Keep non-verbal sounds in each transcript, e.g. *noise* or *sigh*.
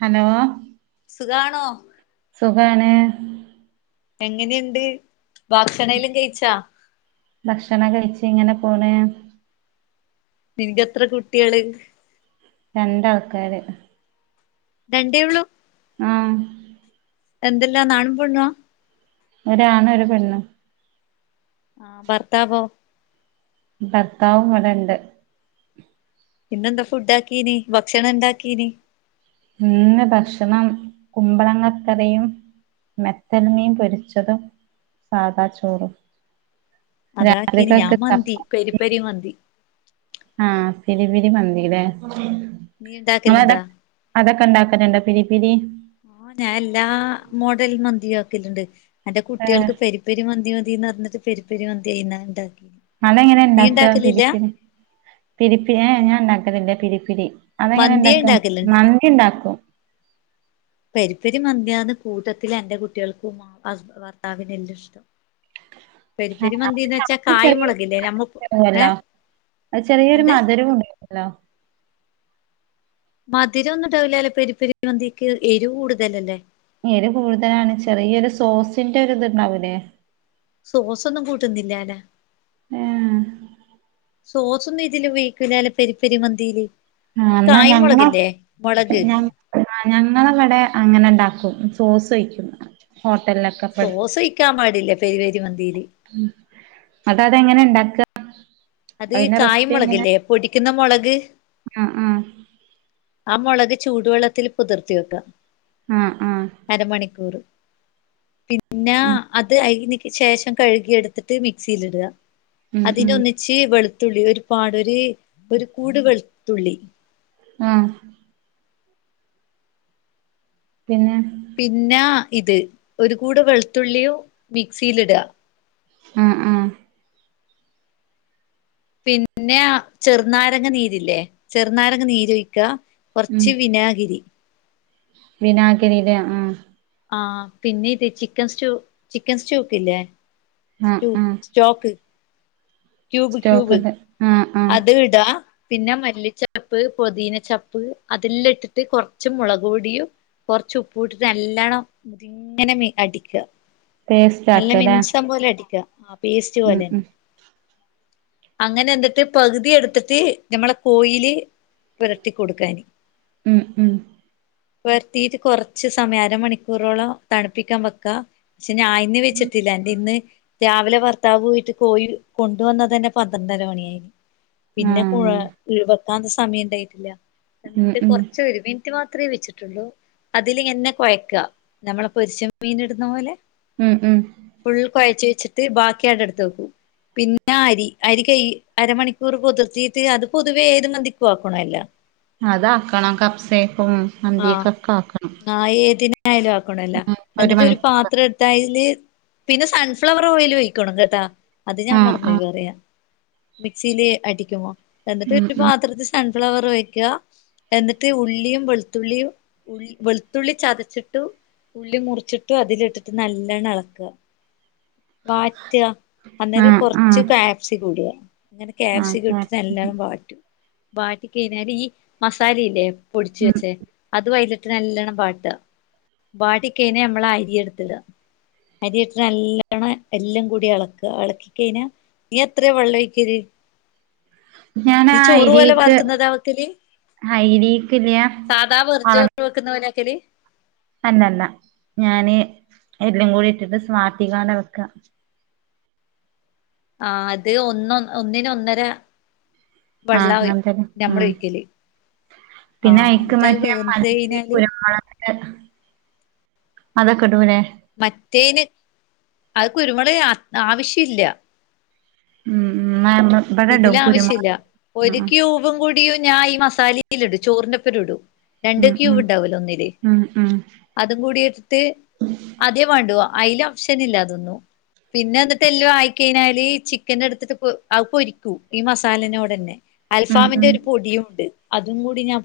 Hello സുഖാണോ സുഖാണ് എങ്ങനെയുണ്ട് ഭക്ഷണെലും കഴിച്ചാ ഭക്ഷണം കഴിച്ച്‌ ഇങ്ങനെ പോണ നിനക്ക്ത്ര കുട്ടികള് രണ്ടാൾക്കാര് രണ്ടേ ഉള്ളൂ ആഹ എന്തെല്ലാ ആണും പെണ്ണും അ ഒരാണ് ഒരു പെണ് ആഹ് ബർത്താ ബോ ഭർത്താവും ഇവിടെ ഉണ്ട് പിന്നെന്താ ഫുഡ് ആക്കീന് ഭക്ഷണം ഇണ്ടാക്കീന് ഇന്ന് ഭക്ഷണം കുമ്പളങ്ങക്കറിയും മെത്തൽ മീൻ പൊരിച്ചതും സാദാ ചോറും രാത്കൊക്ക് തപ്പ പെരിപ്പെെരി മന്തി ആഹ പിരി പിരി മന്തി ലേ നീ നിങ്ങൾ ഏതാ ഉണ്ടാക്കലുണ്ടാ അതൊക്കെ ഉണ്ടാക്കണ്ടുണ്ടോ പിരി പിരി ആ ഞാൻ എല്ലാ മോഡൽ മന്ത്രിയും ആക്കലുണ്ട് എന്റെ ഏഹ് കുട്ടികൾക്ക് പെ പെരി മന്തി മതിന്ന് പറഞ്ഞ പെരി പെരി മന്തി അയിന ഉണ്ടാക്കി അത് എങ്ങനെ നീ ഇണ്ടാക്കുക പിരീ ഉണ്ടാക്കലില്ല പിരി പി രീ ഏ ഞാൻ ഉണ്ടാക്കല്ലേ പിരിപ്പിരീ അതെങ്ങനെ മന്തിയെ ഉണ്ടാക്കാ ഉണ്ടാക്കലുണ്ട് മന്ദി ഉണ്ടാക്കും *inaudible* പെരിപ്പെരി മന്യാന്ന് കൂട്ടത്തിൽ എന്റെ കുട്ടികൾക്കും ഭർത്താവിനെ എല്ലാം ഇഷ്ടം *inaudible* മന്തിന്ന് വെച്ചാ കായ്മുളകില്ലേ നമ്മ ഏ ചെറിയല്ലോ അത് ചെറിയൊരു എന്തെ മധുരവുംണ്ടോ അലോ മധുരം ഒന്നും ഉണ്ടാവില്ല അല്ലെ പെരിപ്പെരി മന്തിക്ക് എരി കൂടുതലല്ലേ എരു കൂടുതലാണ് ചെറിയ ഈ ഒരു സോസിന്റെ ഒര് ഇത്ണ്ടാവൂല്ലേ സോസൊന്നും കൂട്ടുന്നിലാലോ ഏ സോസ ഒന്നും ഇതില്പീക്കൂില്ല അല്ല പെരിപ്പെരിമന്തിയില് ആഹ് ഈ കായമുളക്ല്ലേ മുളക് ആ ഞങ്ങളവിടെ അങ്ങനെ ഇണ്ടാക്കും സോസ് ഒഴിക്കും ഹോട്ടലിലൊക്കെ ഇപ്പ സോസൊയിക്കാൻ പാടില്ല പെരിപെരി മന്തിയില് അത അതെങ്ങനെ ഉണ്ടാക്ക അത് കായ്മുളക്ല്ലേ പൊടിക്കുന്ന മുളക് ആ അ ആ മുളക് ചൂടുവെള്ളത്തിൽ പുതിർത്തി വെക്കാം ആ ആ അരമണിക്കൂർ പിന്നെ ഉം അത് അയ്ൻ ശേഷം കഴുകിയ എടുത്തിട്ട് മിക്സിൽ ഇടുക ഉം ഉം അതിനൊന്നി ച്ചി വെളുത്തുള്ളി ഒരു പാട ഒരു ഒരു കൂട് വെളുത്തുള്ളി ആഹ പിന്നെ പിന്നെ ഇത് ഒരു കൂട് വെളുത്തുള്ളിയും മിക്സിൽ ഇടുക ആ അ പിന്നെ ചെറുനാരങ്ങ നീരില്ലേ ചെറുനാരങ്ങ നീര ഒഴിക്കുക കുറച്ച് വിനാഗിരി വിനാഗിരിലെ ആ ആ പിന്നെ ഇത് ചിക്കൻ സ്റ്റൂ ചിക്കൻ സ്റ്റൂ വെകലേ ആഹ് സ്റ്റൂ ആഹ് ചോക്ക് ക്യൂബ് സ്റ്റോക്ക് ക്യൂബ് ഉണ്ട് ആഹ് ആഹ് അത് ഇടാ പിന്നെ മല്ലിച്ചപ്പ് പതീന ചപ്പ് അതില്ലാം ഇട്ടിട്ട് കുറച്ച് മുളക് പൊടിയും കൊറച്ച ഉപ്പ ഇട്ടിട്ട് നല്ലവണം മുതിങ്ങനെ അടിക്കുക പേസ്റ്റ് നല്ല ആക്കല്ലേ മിൻസം പോലെ അടിക്കാ ആ പേസ്റ്റ് ഉം പോലെ അങ്ങനെ എന്തട്ട് പകുതി എടുത്തിട്ട് ഞമ്മള കോയില് പൊരട്ടി കൊടുക്കാന് ഉം ഉം വർത്തീട്ട് കൊറച്ച് സമയം അരമണിക്കൂറോളം തണുപ്പിക്കാൻ വെക്കാ പക്ഷെ ഞാൻ ഇന്ന് വെച്ചട്ടില്ല എൻ്റെ ഇന്ന് രാവിലെ ഭർത്താവ് പോയിട്ട് കോയി കൊണ്ടുവന്ന തന്നെ പന്ത്രണ്ടര മണിയായി പിന്നെ കുഴ ആഹ് വെക്കാന് സമയിണ്ടായിട്ടില്ല ഉം എന്നിട്ട് ഉം കൊറച്ച് ഒരു മിൻ നിറ്റ് മാത്രമേ വെച്ചിട്ടുള്ളൂ അതില്ന്നെ കൊഴക്ക നമ്മള പൊരിച്ചമീൻ ഇടുന്ന പോലെ ഉം ഉം ഫുൾ കൊഴച്ച് വെച്ചിട്ട് ബാക്കി അവടെടുത്ത് വെക്കും പിന്നാ അരി അരി കൈ അരമണി കുർ കുതിർത്തീട്ട് അത് പൊതുവേ ഏത് മന്തിക്കുവാക്കണല്ല അതാക്കണം കഫ്സേക്കും മന്തിക്കൊക്ക ആക്കണം ആ ഏതിനായാലും ആക്കണോല്ല ഉം എന്നിട്ട് ഒരു മണിക്കൂർ പാത്രടു ട്ടയില് പിന്നെ സൺഫ്ലവർ ഓയിൽ ഒഴിക്കണം കേട്ടാ അത് ഞാൻ ആഹ് ആഹ് മറന്നൊയിപറയാ മിക്സീല് അടിക്കുമോ എന്നിട്ട് ഉം ഒരു ഉം പാത്രത്തി സൺ‌ ഫ്ലവർ ഒഴിക്ക എന്നിട്ട് ഉള്ളിയും വെളു ത്തുള്ളിയും ഉ വെളുത്തുള്ളി ചതച്ചിട്ട് ഉള്ളി മുറിച്ചിട്ടു അതിലിട്ടിട്ട് നല്ലാണ്ണം എളക്ക വാറ്റാ അന്നേരം ആഹ് കൊറച്ച് ആഹ് ക്കാ പ്‌സിക്കം ഇടുക അങ്ങനെ ആഹ് ക്യാപ്‌സിക്കം ഇട്ടിട്ട് കാപ്സിക്കം നല്ലോണം വാറ്റും വാറ്റി കയിഞ്ഞാല് ഈ മസാലയില്ലേ പൊടിച്ച് ഉം വെച്ചേ അതു അയലിട്ട് നല്ലോണം വാട്ട വാടികൈഞാ നമ്മളാ അരിയടുത്തിട അരി ഇട്ടിട്ട് നല്ലോണ്ണം എല്ലാം കൂടി എളക്ക എളക്കി കൈഞ്ഞാ നീ എത്രയാ വെള്ളൊഴിക്കല് ഞാനാ നീച്ചോറു പോലെ അയിലേക്ക് പാർക്കുന്നതാ വെക്കല് അയിലേക്കില്ല്യ സാധാ അള വെർജോർ വെക്കുന്ന പോലെയ വെക്കല് അല്ലല്ല ഞാന് എല്ലാകൂടി ഇട്ടിട്ട് സ്വാർതികാന വെക്ക ആ അത് ഒന്ന് ഒന്നിന് ഒന്നര ആഹ് വെള്ളാ അങ്ങനത്തന്നെ നമ്മള് ഉം ഒഴിക്കല് ആ പിന്നെ അയിക്ക് എന്നിട്ട് അത് മറ്റേ വെന്ത് മല്ലി കഴിഞ്ഞാല് കുരുമുളക് അ അതൊക്കെ ഇടൂല്ലേ മറ്റേന് അത് കുരുമുളക് ആവശ്യില്ലാ ഉം ഉം നമ്മ ഇബടെടും ഇതിലാവശ്യില്ല കുരുമുളക് ഒരുക്കൂബും കൂടി യും ഞാ ഈ മസാലയിലിടും ചോറിന്റൊപ്പര ഇടും രണ്ട് ഉം ഉം ക്യൂബ് ഇണ്ടാവൂല്ലോ ഒന്നില് ഉം ഉം ഉം അതും കൂടി എടുത്ത് ആദ്യേ വേണ്ടുവ അയിൽ ഒപ്ഷനില്ലാതൊന്നും പിന്നെ എന്നിട്ട് എല്ലാം ആയി കഴിഞ്ഞാല് ചിക്കൻ എടുത്തിട്ട് അ പൊരിക്കും ഈ മസാലെനോടന്നെ ഉം അൽഫാമിന്റെ ഉം ഒരു പൊടിയുണ്ട് അതും കൂടി ഞാൻ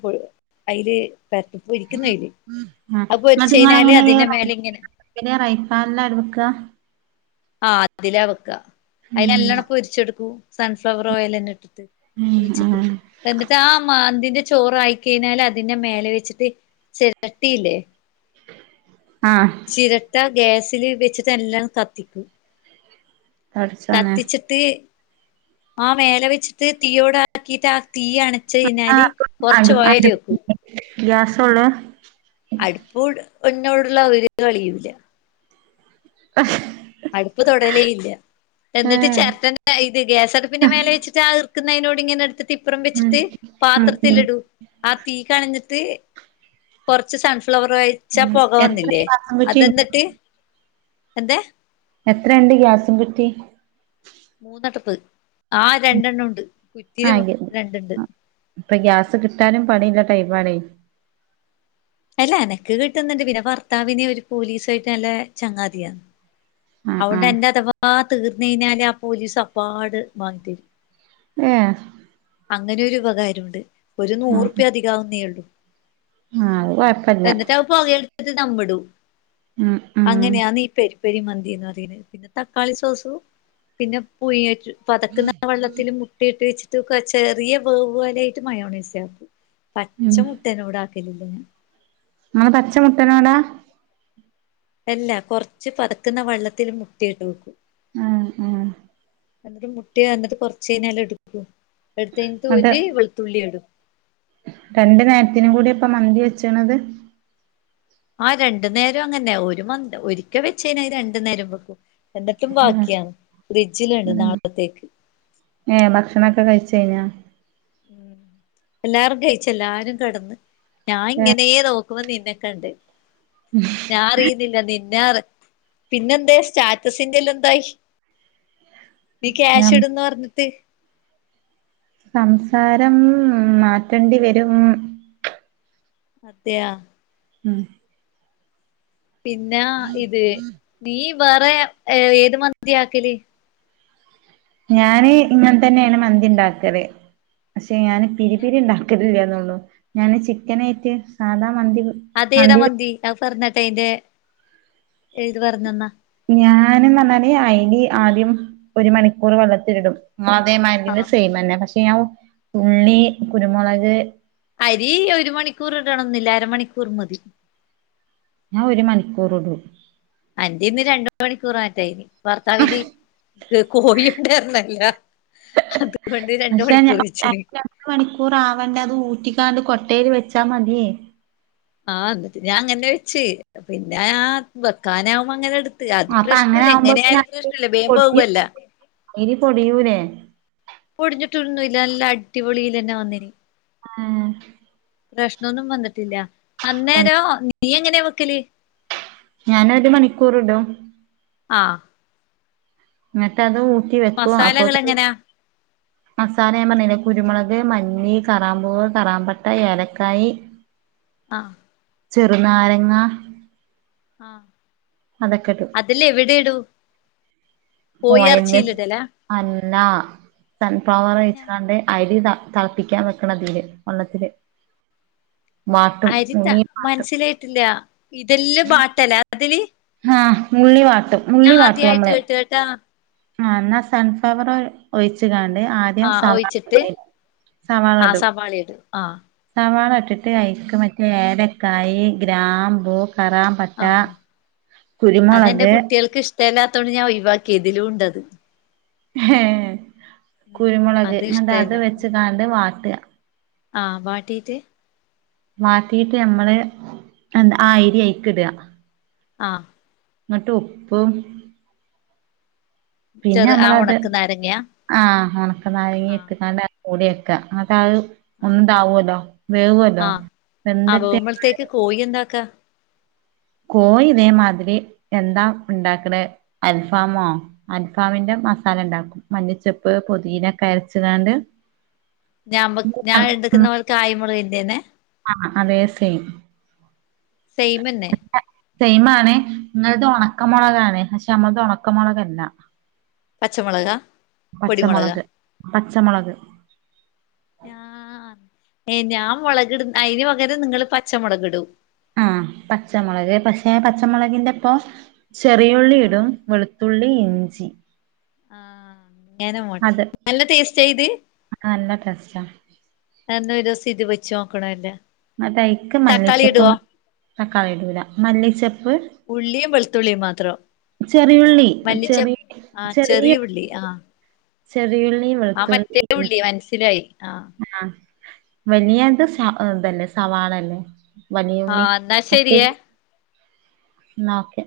അയില് പെര ആ മറ്റ് ഇങ്ങൾ കഴിഞ്ഞാല് എങ്ങനെയാ അതിന്റെ മേലെ ഇങ്ങനെ ചെയ്യാ റൈഫാൻ ല വെക്ക ആ അതിലാ വെക്ക ഉം അതിലല്ലോണം പൊരിച്ചെടുക്കൂ സൺഫ്ലവർ ഓയിലന്നെ ഇട്ടിട്ട് ഉം പൊയിച്ചിട്ട് ഉം എന്നിട്ട് ആ മാന്തിന്റെ ചോറായി കഴിഞ്ഞാല് അതിന്റെ മേലെ വെച്ചിട്ട് ചെരട്ടിയില്ലേ ആഹ് ചിരട്ട ഗ്യാസില് വെച്ചിട്ട് എല്ലാം കത്തിക്കും പടച്ചോനെ കത്തിച്ചിട്ട് ആ മേല വെച്ചിട്ട് തീയോടാക്കിട്ട് ആ തീ അണ ച്ച് കഴിഞ്ഞാല് കൊറച്ച് ഒയര് വെക്കും ഗ്യാ സൊള്ള അടുപ്പോട് എന്നോടൊള്ള ഒരു കളിയൂല്ല അഹ് അടുപ്പ് തൊടലേ ഇല്ല. എന്നിട്ട് ഉം ചേരട്ടന്നെ ഇത് ഗ്യാസ് അടുപ്പിന്റെ മേലെ വെച്ചിട്ട് ഇറുക്കുന്നതിനോട് ഇങ്ങനെ എടു ത്ത് ഇപ്പ്റം ഉം വെച്ചിട്ട് പാത്രത്തിൽ ഉം ഇടൂ. ആ തീ കണഞ്ഞിട്ട് കൊറച്ച് സൺഫ്ലവർ ഓയില്. ഒഴിച്ചാ ഉം പോക എത്ര വന്നില്ലേ ഗ്യാസും കുറ്റിണ്ട് അതെന്നിട്ട് എന്താ. എത്രയുണ്ട് ഗ്യാസും കുറ്റി. മൂന്ന് അടുപ്പ് ആ രണ്ടെണ്ണം ഉണ്ട് ആ കുറ്റിയും ഗ്യ രണ്ടു ഉണ്ട്. ഇപ്പൊ ഗ്യാസ് കിട്ടാനും പണിയുള്ള ടൈപ്പ് ആണേ. അല്ല എനക്ക് കിട്ടുന്നുണ്ട് പിന്നെ ഭർത്താവിന് ഒരു പോലീസായിട്ട് നല്ല ചങ്ങാതിയാ. ആ അതുകൊണ്ട് ആ എന്റെ അഥവാ തീർന്നു കഴിഞ്ഞാല് ആ പോലീസ് അപ്പാട് വാങ്ങി തരും. ഏഹ്. അങ്ങനെ ഒരു ഉപകാരമുണ്ട് ഒരു നൂറു റുപ്യ അധികം ആവുന്നേ ഉള്ളു. ആ അത് കുഴപ്പമില്ല. പുകയടുപ്പിന് ദമ്മിടും. ഉം ഉം. അങ്ങനെയാണ് ഈ പെരിപ്പരി മന്തീന്ന് പറയുന്നത്, പിന്നെ തക്കാളി സോസും പിന്നെ. *unintelligible* അ പതക്കുന്ന വെള്ളത്തിൽ മുട്ടിയിട്ട് വെച്ചിട്ട്ക്ക ചെറിയ വേവ് പോലെ ആയിട്ട് മയോണോസ് ആക്കും. പച്ച ഉം മുട്ടേനോട് ആക്കലില്ല ഞാൻ. നമ്മെ പച്ചമുട്ടനോടാ. അല്ല കൊറച്ച് പതക്കുന്ന വെള്ളത്തിൽ മുട്ടിയിട്ട് വെക്കും. ആഹ് ആഹ് എന്നിട്ട് മുട്ട പറഞ്ഞിട്ട് കുറച്ച കഴിഞ്ഞാല് എടുക്കും എടുത്ത് കഴിഞ്ഞിട്ട് ന്നട്ട് ഒരു വെളുത്തുള്ളി ഇടും. രണ്ടു നേരത്തിനും കൂടി ആ ഇപ്പ മന്തി വെച്ചണത്. ആ രണ്ടു നേരം അങ്ങനെ ന്നെ ഒരു മന്തി ഒരിക്കെ വെച്ച് കഴിഞ്ഞാ രണ്ടു നേരം വെക്കും. എന്നിട്ടും ഉം ബാക്കിയാണ് ഫ്രിഡ്ജിലുണ്ട് നാളത്തേക്ക്. ഏഹ് ഭക്ഷണൊക്കെ കഴിച്ച് കഴിഞ്ഞാ. ഉം എല്ലാരും കഴിച്ച് എല്ലാരും കിടന്ന് ഞാൻ ഇങ്ങനെയ നോക്ക ക്കുമ്പം നിന്നെകണ്ട്. ഉം *unintelligible* ഞാൻ അറിയുന്നില്ല നിന്നെ പിന്നെ എന്താ സ്റ്റാറ്റസിന്റെ എല്ലാം എന്തായി? നീ ക്യാഷ് ഇടുന്ന് പറഞ്ഞിട്ട്. സംസാരം മാറ്റേണ്ടി വരും. അതെയോ. ഉം. പിന്നെ ഇത് നീ വേറെ ഏ ഏത് മന്തിയാ ആക്കാല്. ഞാന് ഇങ്ങനെ തന്നെയാണ് മന്തി ഉണ്ടാക്കാല് പക്ഷെ ഞാന് പിരി പിന്നെ പിരിണ്ടാക്കും. ക്കില്ല എന്നുള്ളു ഞാൻ ചിക്കനായിട്ട് സാധാ മന്തി. അതേതാ മന്തി അത് പറഞ്ഞ് താട്ടെ അതിന്റെ ഇത് പറഞ്ഞ് തന്നാ. ഞാനേന്ന് പറഞ്ഞാല് അരി ആദ്യം ഒരു മണിക്കൂർ വെള്ളത്തില് ഇടും. അതേമാതിരിക്ക്ന്നെ സെയിം തന്നെ പക്ഷെ ഞാൻ ഉള്ളി, കുരുമുളക്. അരി ഒരു മണിക്കൂർ ഇടണം എന്നില്ല അരമണിക്കൂർ മതി. ഞാൻ ഒരു മണിക്കൂറിടും. അന്റെ ഇന്ന് രണ്ട് മണിക്കൂർ മറ്റോ ആയിനി ഭർത്താവിന്റെയും. കോഴിയോടെ പറഞ്ഞല്ല അതുകൊണ്ട് രണ്ട് മണിക്കൂറ് വച്ചിന്. മണിക്കൂറ് ആവണ്ടേ അത് ഊറ്റിക്കാണ്ട് കൊട്ടയില് വെച്ചാ മതിയേ. ആഹ് എന്നിട്ട് ഞാൻ അങ്ങനെ വെച്ച് പിന്നെ ആ വെക്കാനാവുമ്പം അങ്ങനെ എടു അത് അപ്പൊ പ്രശ്നം അങ്ങനെ ഇല്ല എങ്ങനെ ആവുമ്പോത്തിന് ആയാലും അരി പ്രശ്നം ഇല്ല വേഗം പൊടിഞ്ഞു അല്ലോ. അരി പൊടിയൂലേ പൊടിഞ്ഞിട്ടൊ ഒന്നും ഇല്ല നല്ല അടിപൊളില് തന്നെ വന്നീന്. ഏഹ്. പ്രശ്നമൊന്നും വന്നിട്ടില്ല അന്നേരോ നീ എങ്ങനെയാ വെക്കല്. ഞാന് ഒരു മണിക്കൂർ ഇടും. ആഹ് ഇഞ്ഞ്ട്ടത് ഊറ്റി വെക്കും മസാലകൾ അപ്പോതി *inaudible* മസാല ഞാപറ്ണിലെ കുരുമളക് മല്ലി കറാമ്പൂവ് കറാമ്പട്ട ഏലക്കായി ആഹ് ചെറ്നാരങ്ങ ആഹ് അതൊക്കെ ഇടും അതിലെവിടെടൂ ഒ എൻ സ് അന്ന സൺഫ്ലവറ് പിന്നെ ഒയിച്ച്ങ്ങാണ്ട് അരിതാ തൾപ്പിക്കാൻ വെക്കണതില് വള്ളത്തില് അരിട്ട ഉള്ളി വാട്ടും മനസ്സിലൈട്ടില്യാ ഇതെല്ലം ബാറ്റ്ലാ അതില് ആഹ് ഉള്ളി വാട്ടും ഞാ ഉള്ളി വാട്ടും ആദ്യായിട്ട് നമ്മള് ഏട്ട് ട്ടാ ആഹ് ഇന്ന സൺഫ്ലവർ ഒ ഒയിച്ച്കാണ്ട് ആദ്യം ആഹ് സവാ ഒഴിച്ചിട്ട് സവാള ആഹ് ടും സവാള ഇടും ആഹ് സവാള ഇട്ട്ട്ട് ഐക്ക് മറ്റേ ഏലക്കായി ഗ്രാമ്പൂ കറാം പട്ട ആഹ് കുരുമുളക് തെലാതോണ്ട് ഞാ ഒയ് വാക്കി ഇതിലൂണ്ടത് ഹേ ഉം കുരുമുളക് അത് ഇങ്ങണ്ട് അത് ഇഷ്ടല്ല വെച്ച്കാണ്ട് വാട്ട്അ ആ് വാട്ടീറ്റ്‌ വാട്ടീറ്റ്ഞമ്മള് എന്ത ആ ഐരിഐക്ക്ട്അ ആഹ് ന്ട്ട് ഉപ്പും പിന്നെ ചെറു ആ അമ്മളത് ഒണക്ക് നാരങ്ങ ആഹ് ഒണക്ക ആഹ് നാരങ്ങിട്ട്ക്കാണ്ട് ഓടിയക്ക ഇങ്ങട്ടഅഅ് ഒന്ന് ആഹ് ണ്ടാവോല്ലോ വേവോല്ലോ വെന്ത്ട്ട് ത്തേക്ക് കോയി എന്താക്ക കോയി ഇതേമാതിരി എന്താ ഉണ്ടാക്ക്ണ് അൽഫാമോ അൽഫാമിന്റെ മസാലണ്ടാക്കും മല്ലിച്ചെപ്പ് പൊതീനക്കെ അരച്ച് ങ്ങാണ്ട് ഞാമക് ഞാഎട്ക്ക്ന്നവർക്ക് ആയിമുറ്കിന്റെന്നെ ആഹ് അതെ സെയിം സെെമെന്നേ സെെമാണ് ഇങ്ങളത് ഒണക്കമൊ ളകാണ് പക്ഷെ അമ്മളത് ഒണക്ക മൊളകല്ല പച്ചമൊളകാ പച്ചമൊളക് പച്ചമൊളക് ഞാ ആഹ് ഏഹ് ഞാം മൊളക് ഇടും ഐന് പകരം നിങ്ങള് പച്ചമൊളക് ഇടും ആഹ് പച്ചമുളക് പക്ഷെ പച്ചമുളകിന്റൊപ്പം ചെറിയുള്ളി ആഹ് ഇടും വെളു തുള്ളി അഞ്ചി ആഹ് ങ്ങനെ മോൾ നല്ല ടേസ്റ്റാ ഇത് ആഹ് നല്ല ടേസ്റ്റാ എന്ന ഒരൂസം ഇത് വെച്ചോക്കണ വല്ലോ ന്ന്ട്ട് അയ്ക്ക് മല്ലിച്ചപ്പും തക്കാളിടൂല മല്ലിച്ചപ്പ് ഉള്ളീംവെളുത്തുള്ളിം മാത്രം ചെറിയുള്ളി ചെറി മല്ലിച്ചെപ്പ് ആഹ് ചെറിയ ചെറിയഉള് ഉള്ളി ആഹ് ചെറിയുള്ളി ആ വെളുത്തുള്ളി മറ്റേ ഉം ഉള്ളി മനസ്സിലായി ആഹ് വലിയത് സഅ്തല്ലെ സവാളല്ലേ വലിയുള്ളി ആഹ് എന്നാ മറ്റേ ശരിയേ ഇന്നാ ഓക്കെ